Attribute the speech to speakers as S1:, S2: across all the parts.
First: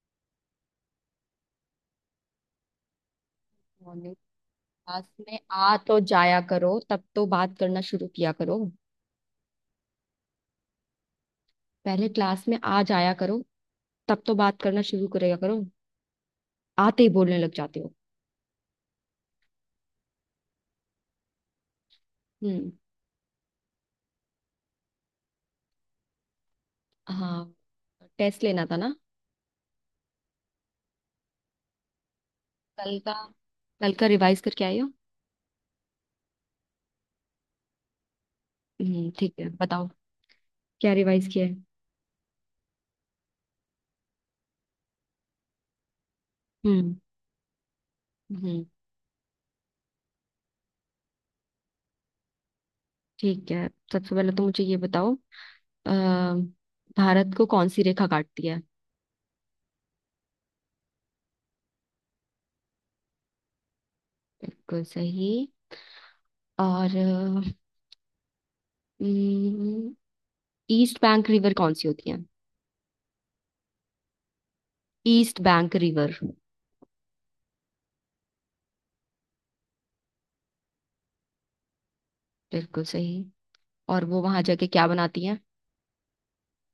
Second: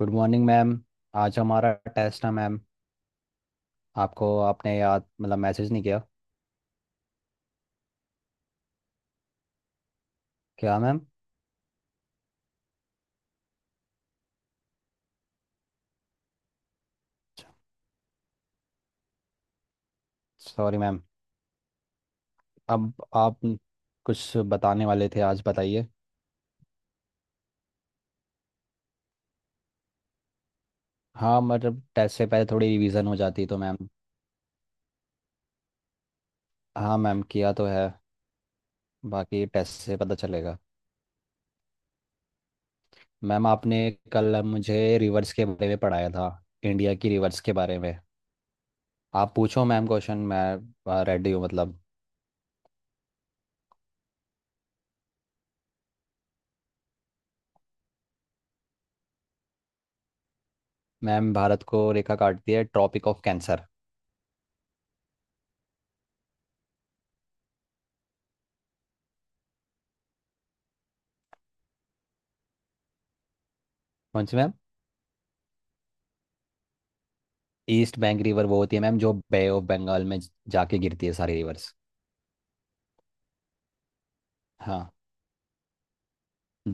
S1: Good morning ma'am. आज हमारा test है मैम।
S2: मॉर्निंग।
S1: आपको आपने
S2: क्लास
S1: याद
S2: में
S1: मैसेज
S2: आ
S1: नहीं
S2: तो
S1: किया।
S2: जाया करो तब तो बात करना शुरू किया करो।
S1: क्या मैम?
S2: पहले क्लास में आ जाया करो तब तो बात करना शुरू करेगा करो। आते ही बोलने लग जाते हो।
S1: Sorry ma'am.
S2: हम्म।
S1: अब आप कुछ बताने वाले थे आज बताइए।
S2: हाँ। टेस्ट लेना था ना?
S1: हाँ टेस्ट से पहले थोड़ी
S2: कल
S1: रिवीजन
S2: का
S1: हो जाती तो मैम।
S2: कल का रिवाइज करके आई हो?
S1: हाँ मैम किया तो है।
S2: हम्म, ठीक
S1: बाकी
S2: है
S1: टेस्ट
S2: बताओ।
S1: से पता चलेगा।
S2: क्या रिवाइज किया है?
S1: मैम आपने कल मुझे रिवर्स के बारे में पढ़ाया था,
S2: हम्म।
S1: इंडिया की रिवर्स के बारे में।
S2: हम्म।
S1: आप पूछो मैम क्वेश्चन, मैं रेडी हूँ
S2: ठीक है, सबसे पहले तो मुझे ये बताओ, अ, भारत को कौन सी रेखा काटती है?
S1: मैम भारत को रेखा काटती है ट्रॉपिक ऑफ कैंसर।
S2: बिल्कुल सही। और हम्म, ईस्ट बैंक रिवर कौन सी होती है?
S1: कौन सी ma'am?
S2: East bank river.
S1: East bank river वो होती है मैम जो बे ऑफ बंगाल में जाके गिरती है सारी रिवर्स।
S2: बिल्कुल सही। और वो वहां जाके क्या
S1: हाँ,
S2: बनाती है?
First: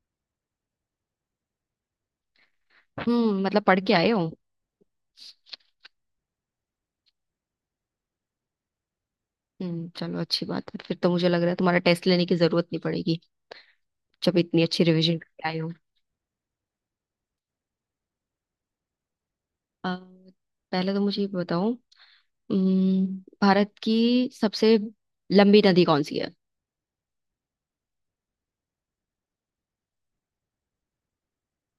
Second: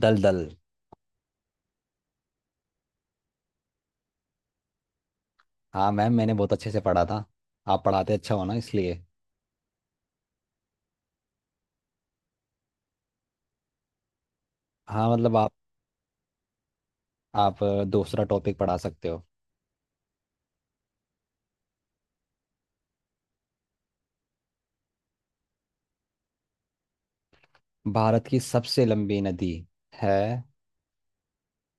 S1: दल दल।
S2: मतलब पढ़ के आए हो।
S1: हाँ मैम मैंने बहुत अच्छे से पढ़ा था। आप पढ़ाते अच्छा हो ना इसलिए।
S2: चलो अच्छी बात है, फिर तो मुझे लग रहा है तुम्हारा टेस्ट लेने की जरूरत नहीं पड़ेगी, जब इतनी अच्छी
S1: हाँ
S2: रिवीजन करके
S1: आप
S2: आए हो।
S1: आप दूसरा टॉपिक पढ़ा सकते हो।
S2: अ, पहले तो मुझे ये बताओ। अम्म, भारत की सबसे लंबी नदी कौन सी है?
S1: भारत की सबसे लंबी नदी है।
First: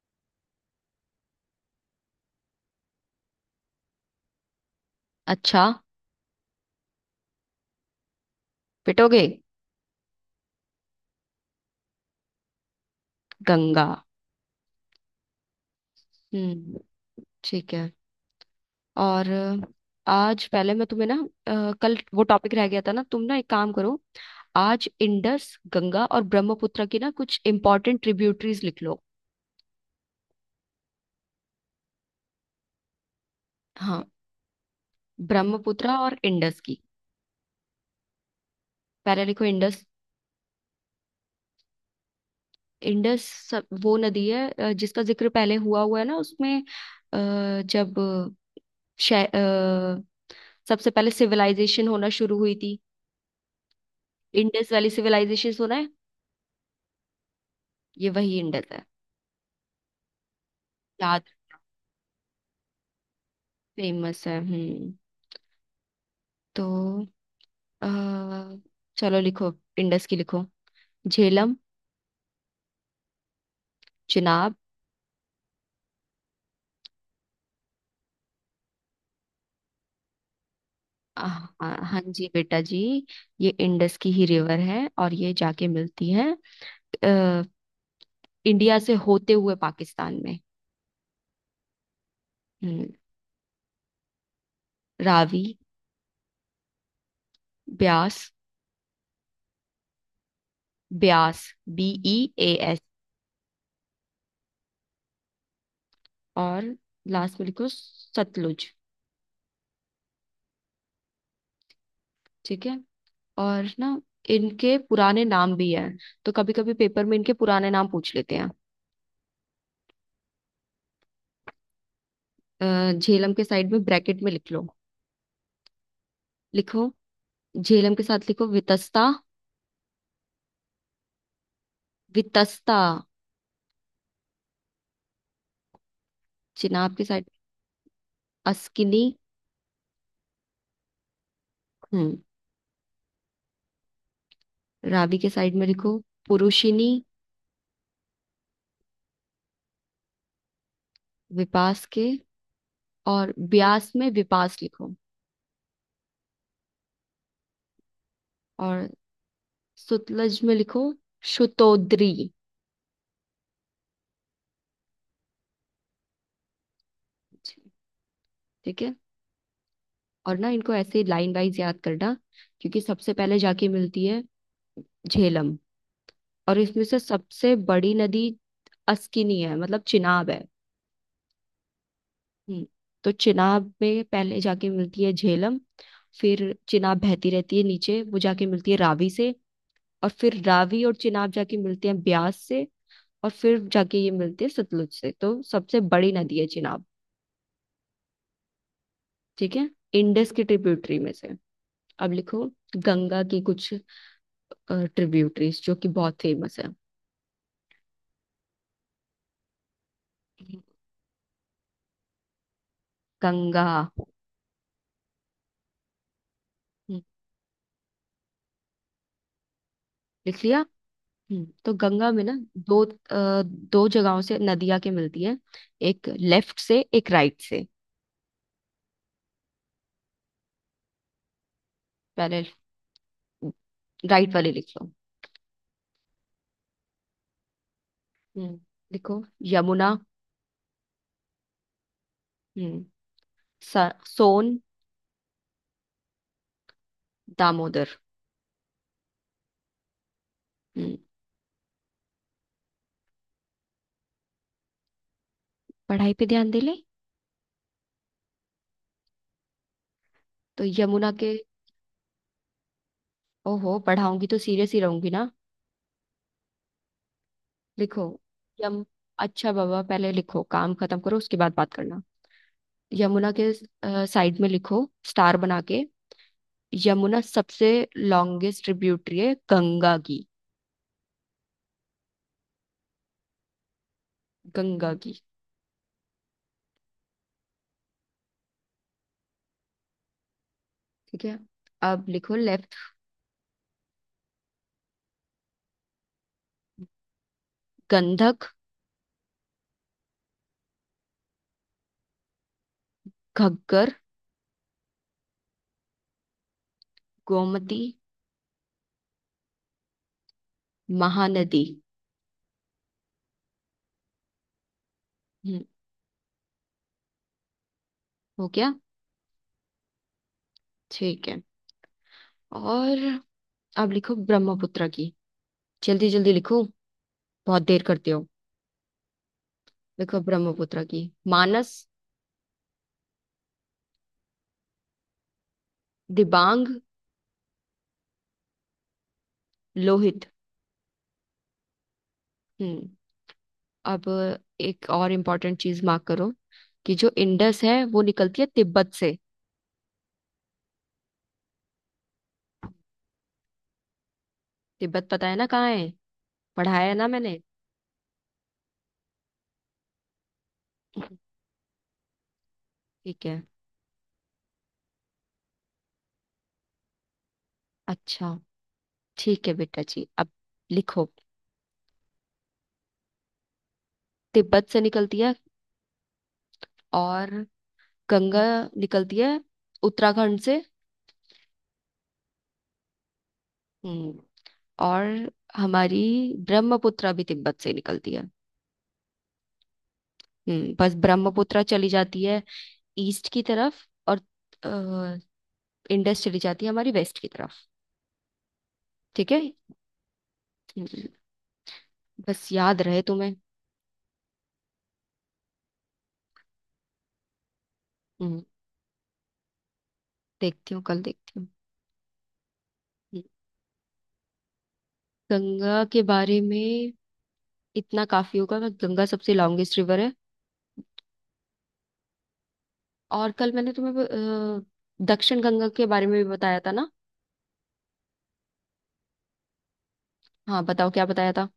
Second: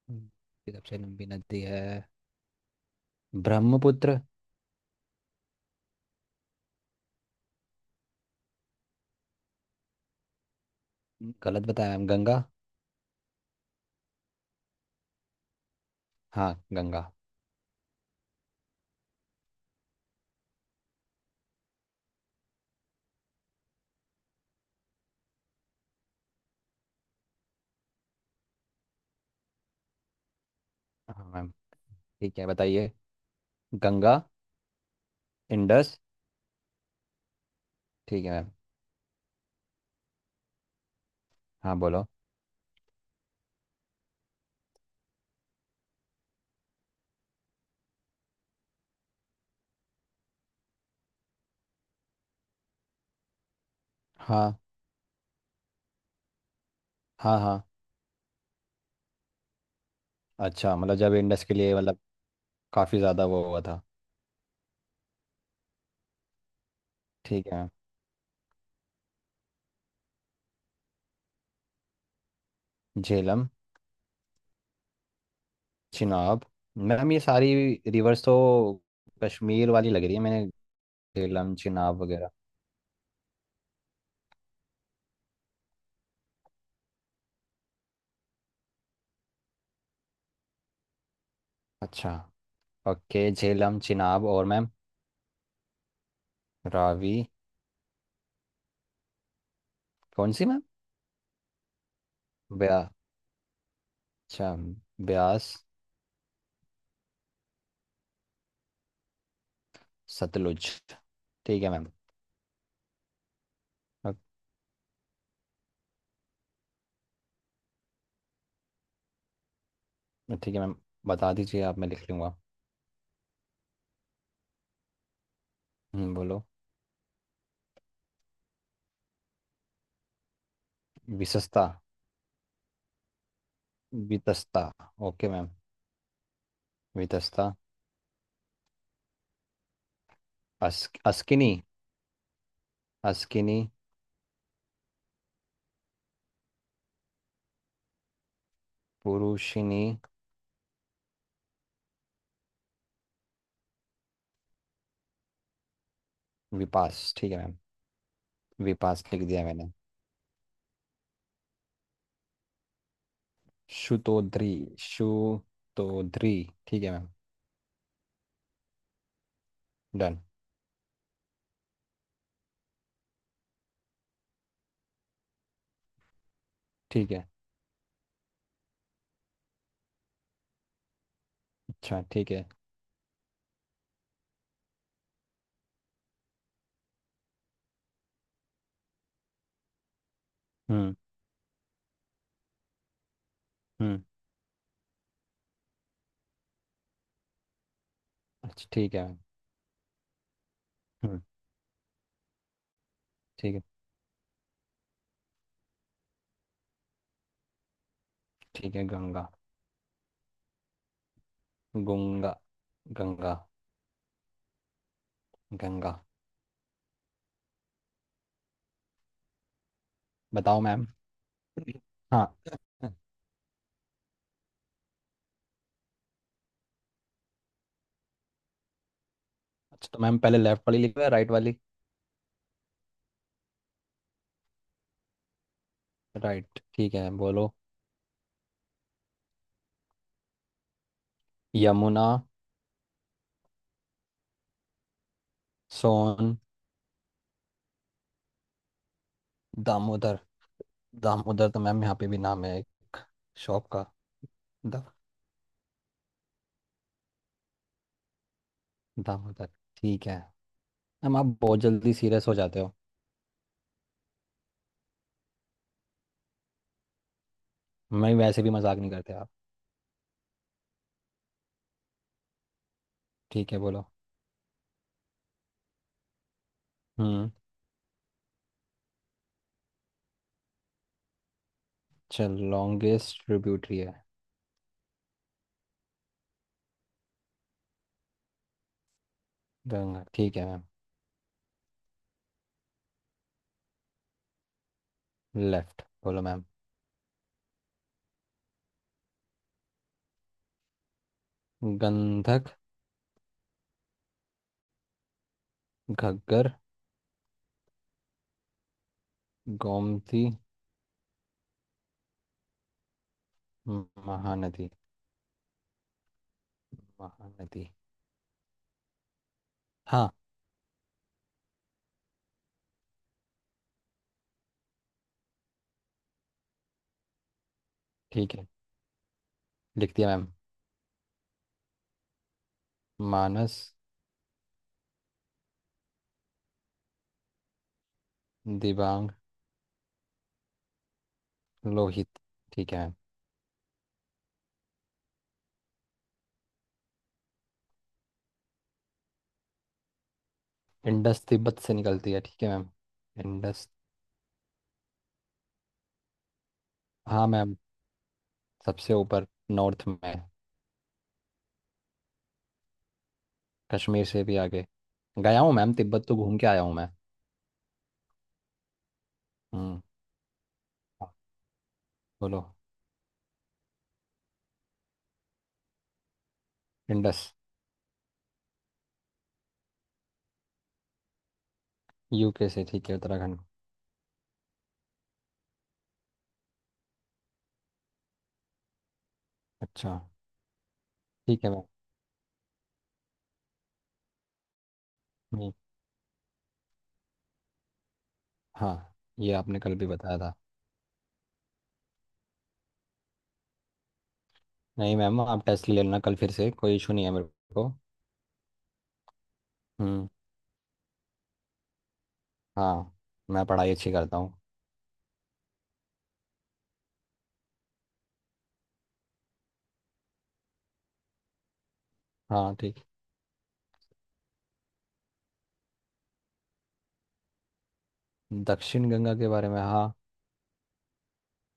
S1: भारत की सबसे लंबी नदी है ब्रह्मपुत्र।
S2: अच्छा, पिटोगे।
S1: गलत बताया मैम, गंगा।
S2: गंगा।
S1: हाँ
S2: हम्म।
S1: गंगा।
S2: ठीक है। और आज पहले मैं तुम्हें ना कल वो टॉपिक रह गया था ना, तुम ना एक काम करो। आज इंडस गंगा और ब्रह्मपुत्र की ना कुछ इंपॉर्टेंट ट्रिब्यूटरीज लिख लो।
S1: हाँ मैम ठीक है बताइए।
S2: हाँ।
S1: गंगा।
S2: ब्रह्मपुत्र
S1: इंडस,
S2: और इंडस की।
S1: ठीक है मैम।
S2: पहले लिखो इंडस।
S1: हाँ बोलो।
S2: इंडस वो नदी है जिसका जिक्र पहले हुआ हुआ है ना उसमें, जब शै- अ, सबसे पहले सिविलाइजेशन होना शुरू हुई थी।
S1: हाँ
S2: इंडस वैली सिविलाइजेशन सुना है?
S1: हाँ हाँ।
S2: ये वही इंडस है।
S1: अच्छा जब
S2: याद
S1: इंडस के लिए काफ़ी ज़्यादा वो हुआ था।
S2: फेमस है। हम्म। तो
S1: ठीक है।
S2: अ, चलो लिखो। इंडस की लिखो। झेलम।
S1: झेलम।
S2: चिनाब।
S1: चिनाब। मैम ये सारी रिवर्स तो कश्मीर वाली लग रही है मैंने, झेलम
S2: हाँ
S1: चिनाब
S2: हाँ जी
S1: वगैरह।
S2: बेटा जी, ये इंडस की ही रिवर है और ये जाके मिलती है अ, इंडिया से होते हुए पाकिस्तान में।
S1: अच्छा।
S2: हम्म।
S1: ओके झेलम चिनाब और मैम?
S2: रावी।
S1: रावी।
S2: ब्यास।
S1: कौन सी ma'am?
S2: Beas. B. E. A
S1: ब्या।
S2: एस।
S1: अच्छा, ब्यास।
S2: और लास्ट में लिखो सतलुज।
S1: सतलुज, ठीक है मैम।
S2: ठीक है। और ना
S1: अ-
S2: इनके पुराने नाम भी हैं, तो कभी कभी पेपर में इनके पुराने नाम पूछ लेते हैं।
S1: ठीक है मैम, बता दीजिए आप मैं लिख लूँगा।
S2: झेलम के साइड में ब्रैकेट में लिख लो।
S1: बोलो।
S2: लिखो। झेलम के साथ लिखो वितस्ता।
S1: विशस्ता।
S2: वितस्ता।
S1: Vitasta, okay ma'am.
S2: चिनाब के साइड।
S1: वितस्ता।
S2: अस्किनी।
S1: अस्किनी।
S2: हम्म।
S1: अस्किनी।
S2: रावी के साइड में लिखो पुरुषिनी।
S1: पुरुषिनी।
S2: विपास के और ब्यास में विपास लिखो।
S1: विपास ठीक है मैम।
S2: और
S1: विपास लिख दिया मैंने।
S2: सुतलज में लिखो शुतोद्री।
S1: शुतोद्री। शुतोद्री, ठीक है मैम।
S2: ठीक है।
S1: डन।
S2: और ना इनको ऐसे लाइन वाइज याद करना, क्योंकि सबसे पहले जाके मिलती है झेलम। और इसमें से
S1: ठीक है।
S2: सबसे बड़ी नदी अस्किनी है, मतलब चिनाब है।
S1: अच्छा ठीक है।
S2: हम्म, तो चिनाब में पहले जाके मिलती है झेलम। फिर चिनाब बहती रहती है नीचे, वो जाके मिलती है रावी से। और फिर रावी और
S1: हम्म।
S2: चिनाब जाके मिलते हैं ब्यास से। और फिर जाके
S1: हम्म।
S2: ये मिलते हैं सतलुज से, तो सबसे बड़ी नदी है चिनाब।
S1: अच्छा ठीक है मैम।
S2: ठीक है। इंडस की ट्रिब्यूटरी में
S1: हम्म।
S2: से अब लिखो गंगा की
S1: ठीक है।
S2: कुछ ट्रिब्यूटरीज, जो कि बहुत फेमस है।
S1: ठीक है। गंगा। गुंगा। गंगा।
S2: गंगा।
S1: गंगा।
S2: हम्म, लिख लिया।
S1: बताओ मैम।
S2: तो गंगा में ना
S1: हाँ।
S2: दो अ, दो जगहों से नदियां के मिलती है, एक लेफ्ट से एक राइट से।
S1: अच्छा तो मैम पहले लेफ्ट वाली लिखो या राइट वाली?
S2: पहले राइट वाले लिख लो।
S1: राइट ठीक है बोलो।
S2: हम्म। देखो। यमुना।
S1: यमुना।
S2: हम्म। स- सोन।
S1: सोन।
S2: दामोदर।
S1: दामोदर।
S2: हम्म
S1: दामोदर तो मैम यहाँ पे भी नाम है एक शॉप का। दा,
S2: पढ़ाई पे ध्यान दे ले।
S1: दामोदर, ठीक है
S2: तो यमुना
S1: मैम।
S2: के
S1: आप बहुत जल्दी सीरियस हो जाते हो।
S2: ओहो, पढ़ाऊंगी तो सीरियस ही रहूंगी ना। लिखो।
S1: मैं वैसे भी मजाक
S2: यम
S1: नहीं करते आप।
S2: अच्छा बाबा, पहले लिखो, काम खत्म करो उसके बाद बात करना। यमुना के
S1: ठीक है बोलो।
S2: साइड में लिखो स्टार बना के, यमुना
S1: हम्म।
S2: सबसे लॉन्गेस्ट ट्रिब्यूटरी है गंगा की।
S1: चल लॉन्गेस्ट ट्रिब्यूटरी है।
S2: गंगा की।
S1: गंगा, ठीक है मैम।
S2: ठीक है। अब लिखो लेफ्ट।
S1: लेफ्ट बोलो मैम।
S2: गंधक।
S1: गंधक।
S2: घग्गर।
S1: घग्गर।
S2: गोमती।
S1: गोमती।
S2: महानदी।
S1: महानदी। महानदी।
S2: हो गया।
S1: हाँ।
S2: ठीक है। और अब लिखो ब्रह्मपुत्र की। जल्दी जल्दी लिखो, बहुत देर करते हो।
S1: ठीक है, लिख दिया
S2: लिखो
S1: मैम।
S2: ब्रह्मपुत्र की। मानस।
S1: मानस।
S2: दिबांग।
S1: दिबांग।
S2: लोहित।
S1: लोहित, ठीक है
S2: हम्म।
S1: मैम।
S2: अब एक और इम्पोर्टेंट चीज मार्क करो कि जो इंडस है वो निकलती है तिब्बत से।
S1: इंडस तिब्बत से निकलती है, ठीक है मैम। इंडस।
S2: तिब्बत पता है ना कहाँ है? पढ़ाया है ना
S1: हाँ
S2: मैंने?
S1: मैम। सबसे ऊपर, नॉर्थ में।
S2: ठीक है।
S1: कश्मीर से भी आगे गया हूँ मैम, तिब्बत तो घूम के आया हूँ मैं।
S2: अच्छा, ठीक है बेटा
S1: हम्म।
S2: जी। अब
S1: हाँ,
S2: लिखो।
S1: बोलो।
S2: तिब्बत से निकलती है।
S1: इंडस।
S2: और गंगा निकलती है उत्तराखंड से।
S1: यूके से, ठीक है, उत्तराखंड।
S2: हम्म। और हमारी ब्रह्मपुत्रा भी तिब्बत से निकलती है।
S1: अच्छा,
S2: बस
S1: ठीक है
S2: ब्रह्मपुत्रा
S1: मैम।
S2: चली जाती है ईस्ट की तरफ, और अ,
S1: नहीं।
S2: इंडस चली जाती है हमारी वेस्ट की तरफ।
S1: हाँ
S2: ठीक
S1: ये
S2: है।
S1: आपने कल भी बताया था।
S2: हम्म, बस याद रहे तुम्हें।
S1: नहीं मैम आप टेस्ट ले लेना कल फिर से, कोई इशू नहीं है मेरे को।
S2: हम्म
S1: हम्म।
S2: देखती हूँ, कल देखती हूँ।
S1: हाँ,
S2: हम्म,
S1: मैं पढ़ाई अच्छी करता हूँ।
S2: गंगा के बारे में इतना काफी होगा कि गंगा सबसे लॉन्गेस्ट रिवर है।
S1: हाँ ठीक।
S2: और कल मैंने तुम्हें दक्षिण गंगा के बारे में भी बताया था ना।
S1: दक्षिण गंगा के बारे में हाँ।
S2: हाँ बताओ, क्या बताया था?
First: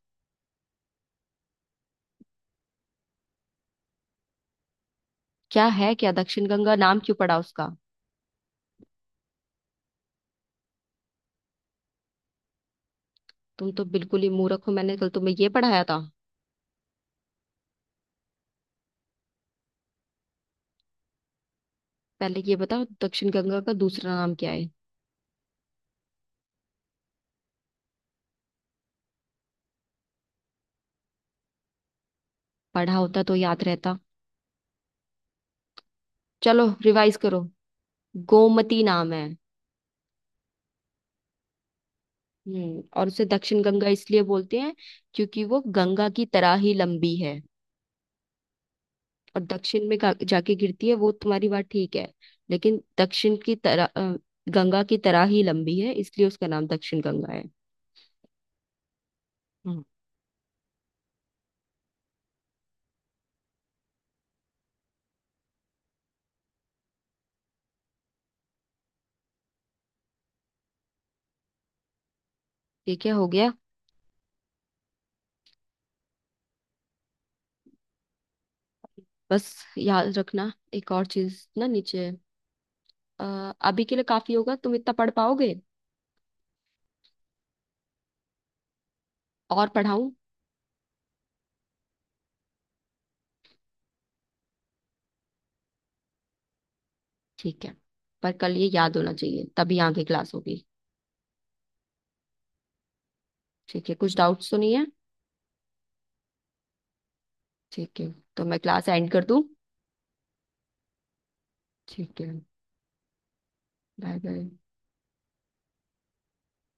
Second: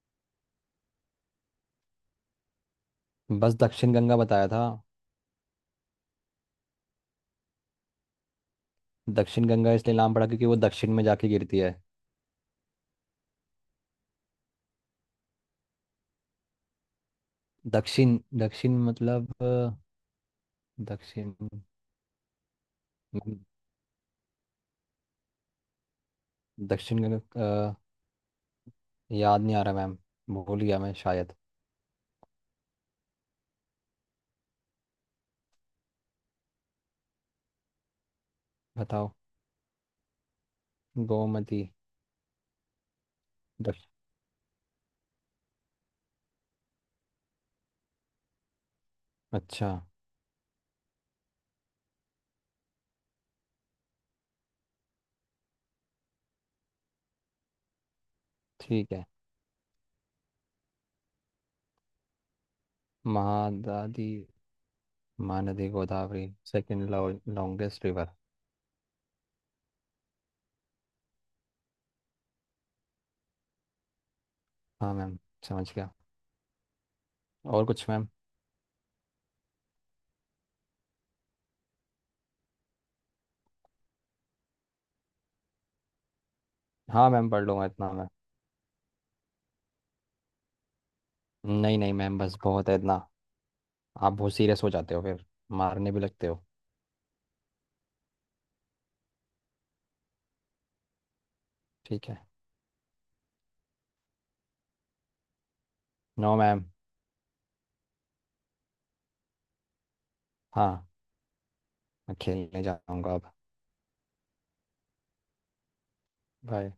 S1: बस दक्षिण गंगा बताया था।
S2: क्या है, क्या दक्षिण गंगा नाम क्यों पड़ा उसका?
S1: दक्षिण गंगा इसलिए नाम पड़ा क्योंकि वो दक्षिण में जाके गिरती है।
S2: तुम तो बिल्कुल ही मूर्ख हो, मैंने कल तुम्हें ये पढ़ाया था।
S1: दक्षिण दक्षिण दक्षिण।
S2: पहले ये बताओ, दक्षिण
S1: मैम,
S2: गंगा का दूसरा नाम क्या है?
S1: दक्षिण गंगा अ, याद नहीं आ रहा मैम, भूल गया मैं शायद।
S2: पढ़ा होता तो याद रहता। चलो रिवाइज करो। गोमती
S1: बताओ।
S2: नाम है।
S1: गोमती।
S2: और उसे दक्षिण गंगा
S1: दक्ष-
S2: इसलिए बोलते हैं क्योंकि वो गंगा की तरह ही लंबी है। और
S1: अच्छा
S2: दक्षिण में जाके गिरती है, वो तुम्हारी बात ठीक है। लेकिन दक्षिण की तरह गंगा की तरह ही लंबी है, इसलिए उसका नाम दक्षिण गंगा है।
S1: ठीक है।
S2: हम्म,
S1: महादादी। Mahanadi, Godavari. Second longest river.
S2: ठीक है, हो गया।
S1: हाँ मैम समझ गया। और कुछ मैम?
S2: बस याद रखना एक और चीज ना नीचे, अभी के लिए काफी होगा, तुम इतना पढ़ पाओगे?
S1: हाँ मैम पढ़ लूंगा इतना मैं।
S2: और पढ़ाऊं?
S1: नहीं नहीं मैम बस बहुत है इतना। आप बहुत सीरियस हो जाते हो फिर, मारने भी लगते हो।
S2: ठीक है। पर कल ये याद होना चाहिए, तभी आगे क्लास होगी।
S1: ठीक है।
S2: ठीक है, कुछ डाउट्स तो नहीं है?
S1: No ma'am.
S2: ठीक है। तो मैं क्लास एंड कर दूं?
S1: हाँ। मैं
S2: ठीक है।
S1: खेलने जाऊंगा अब।
S2: Bye bye.
S1: बाय।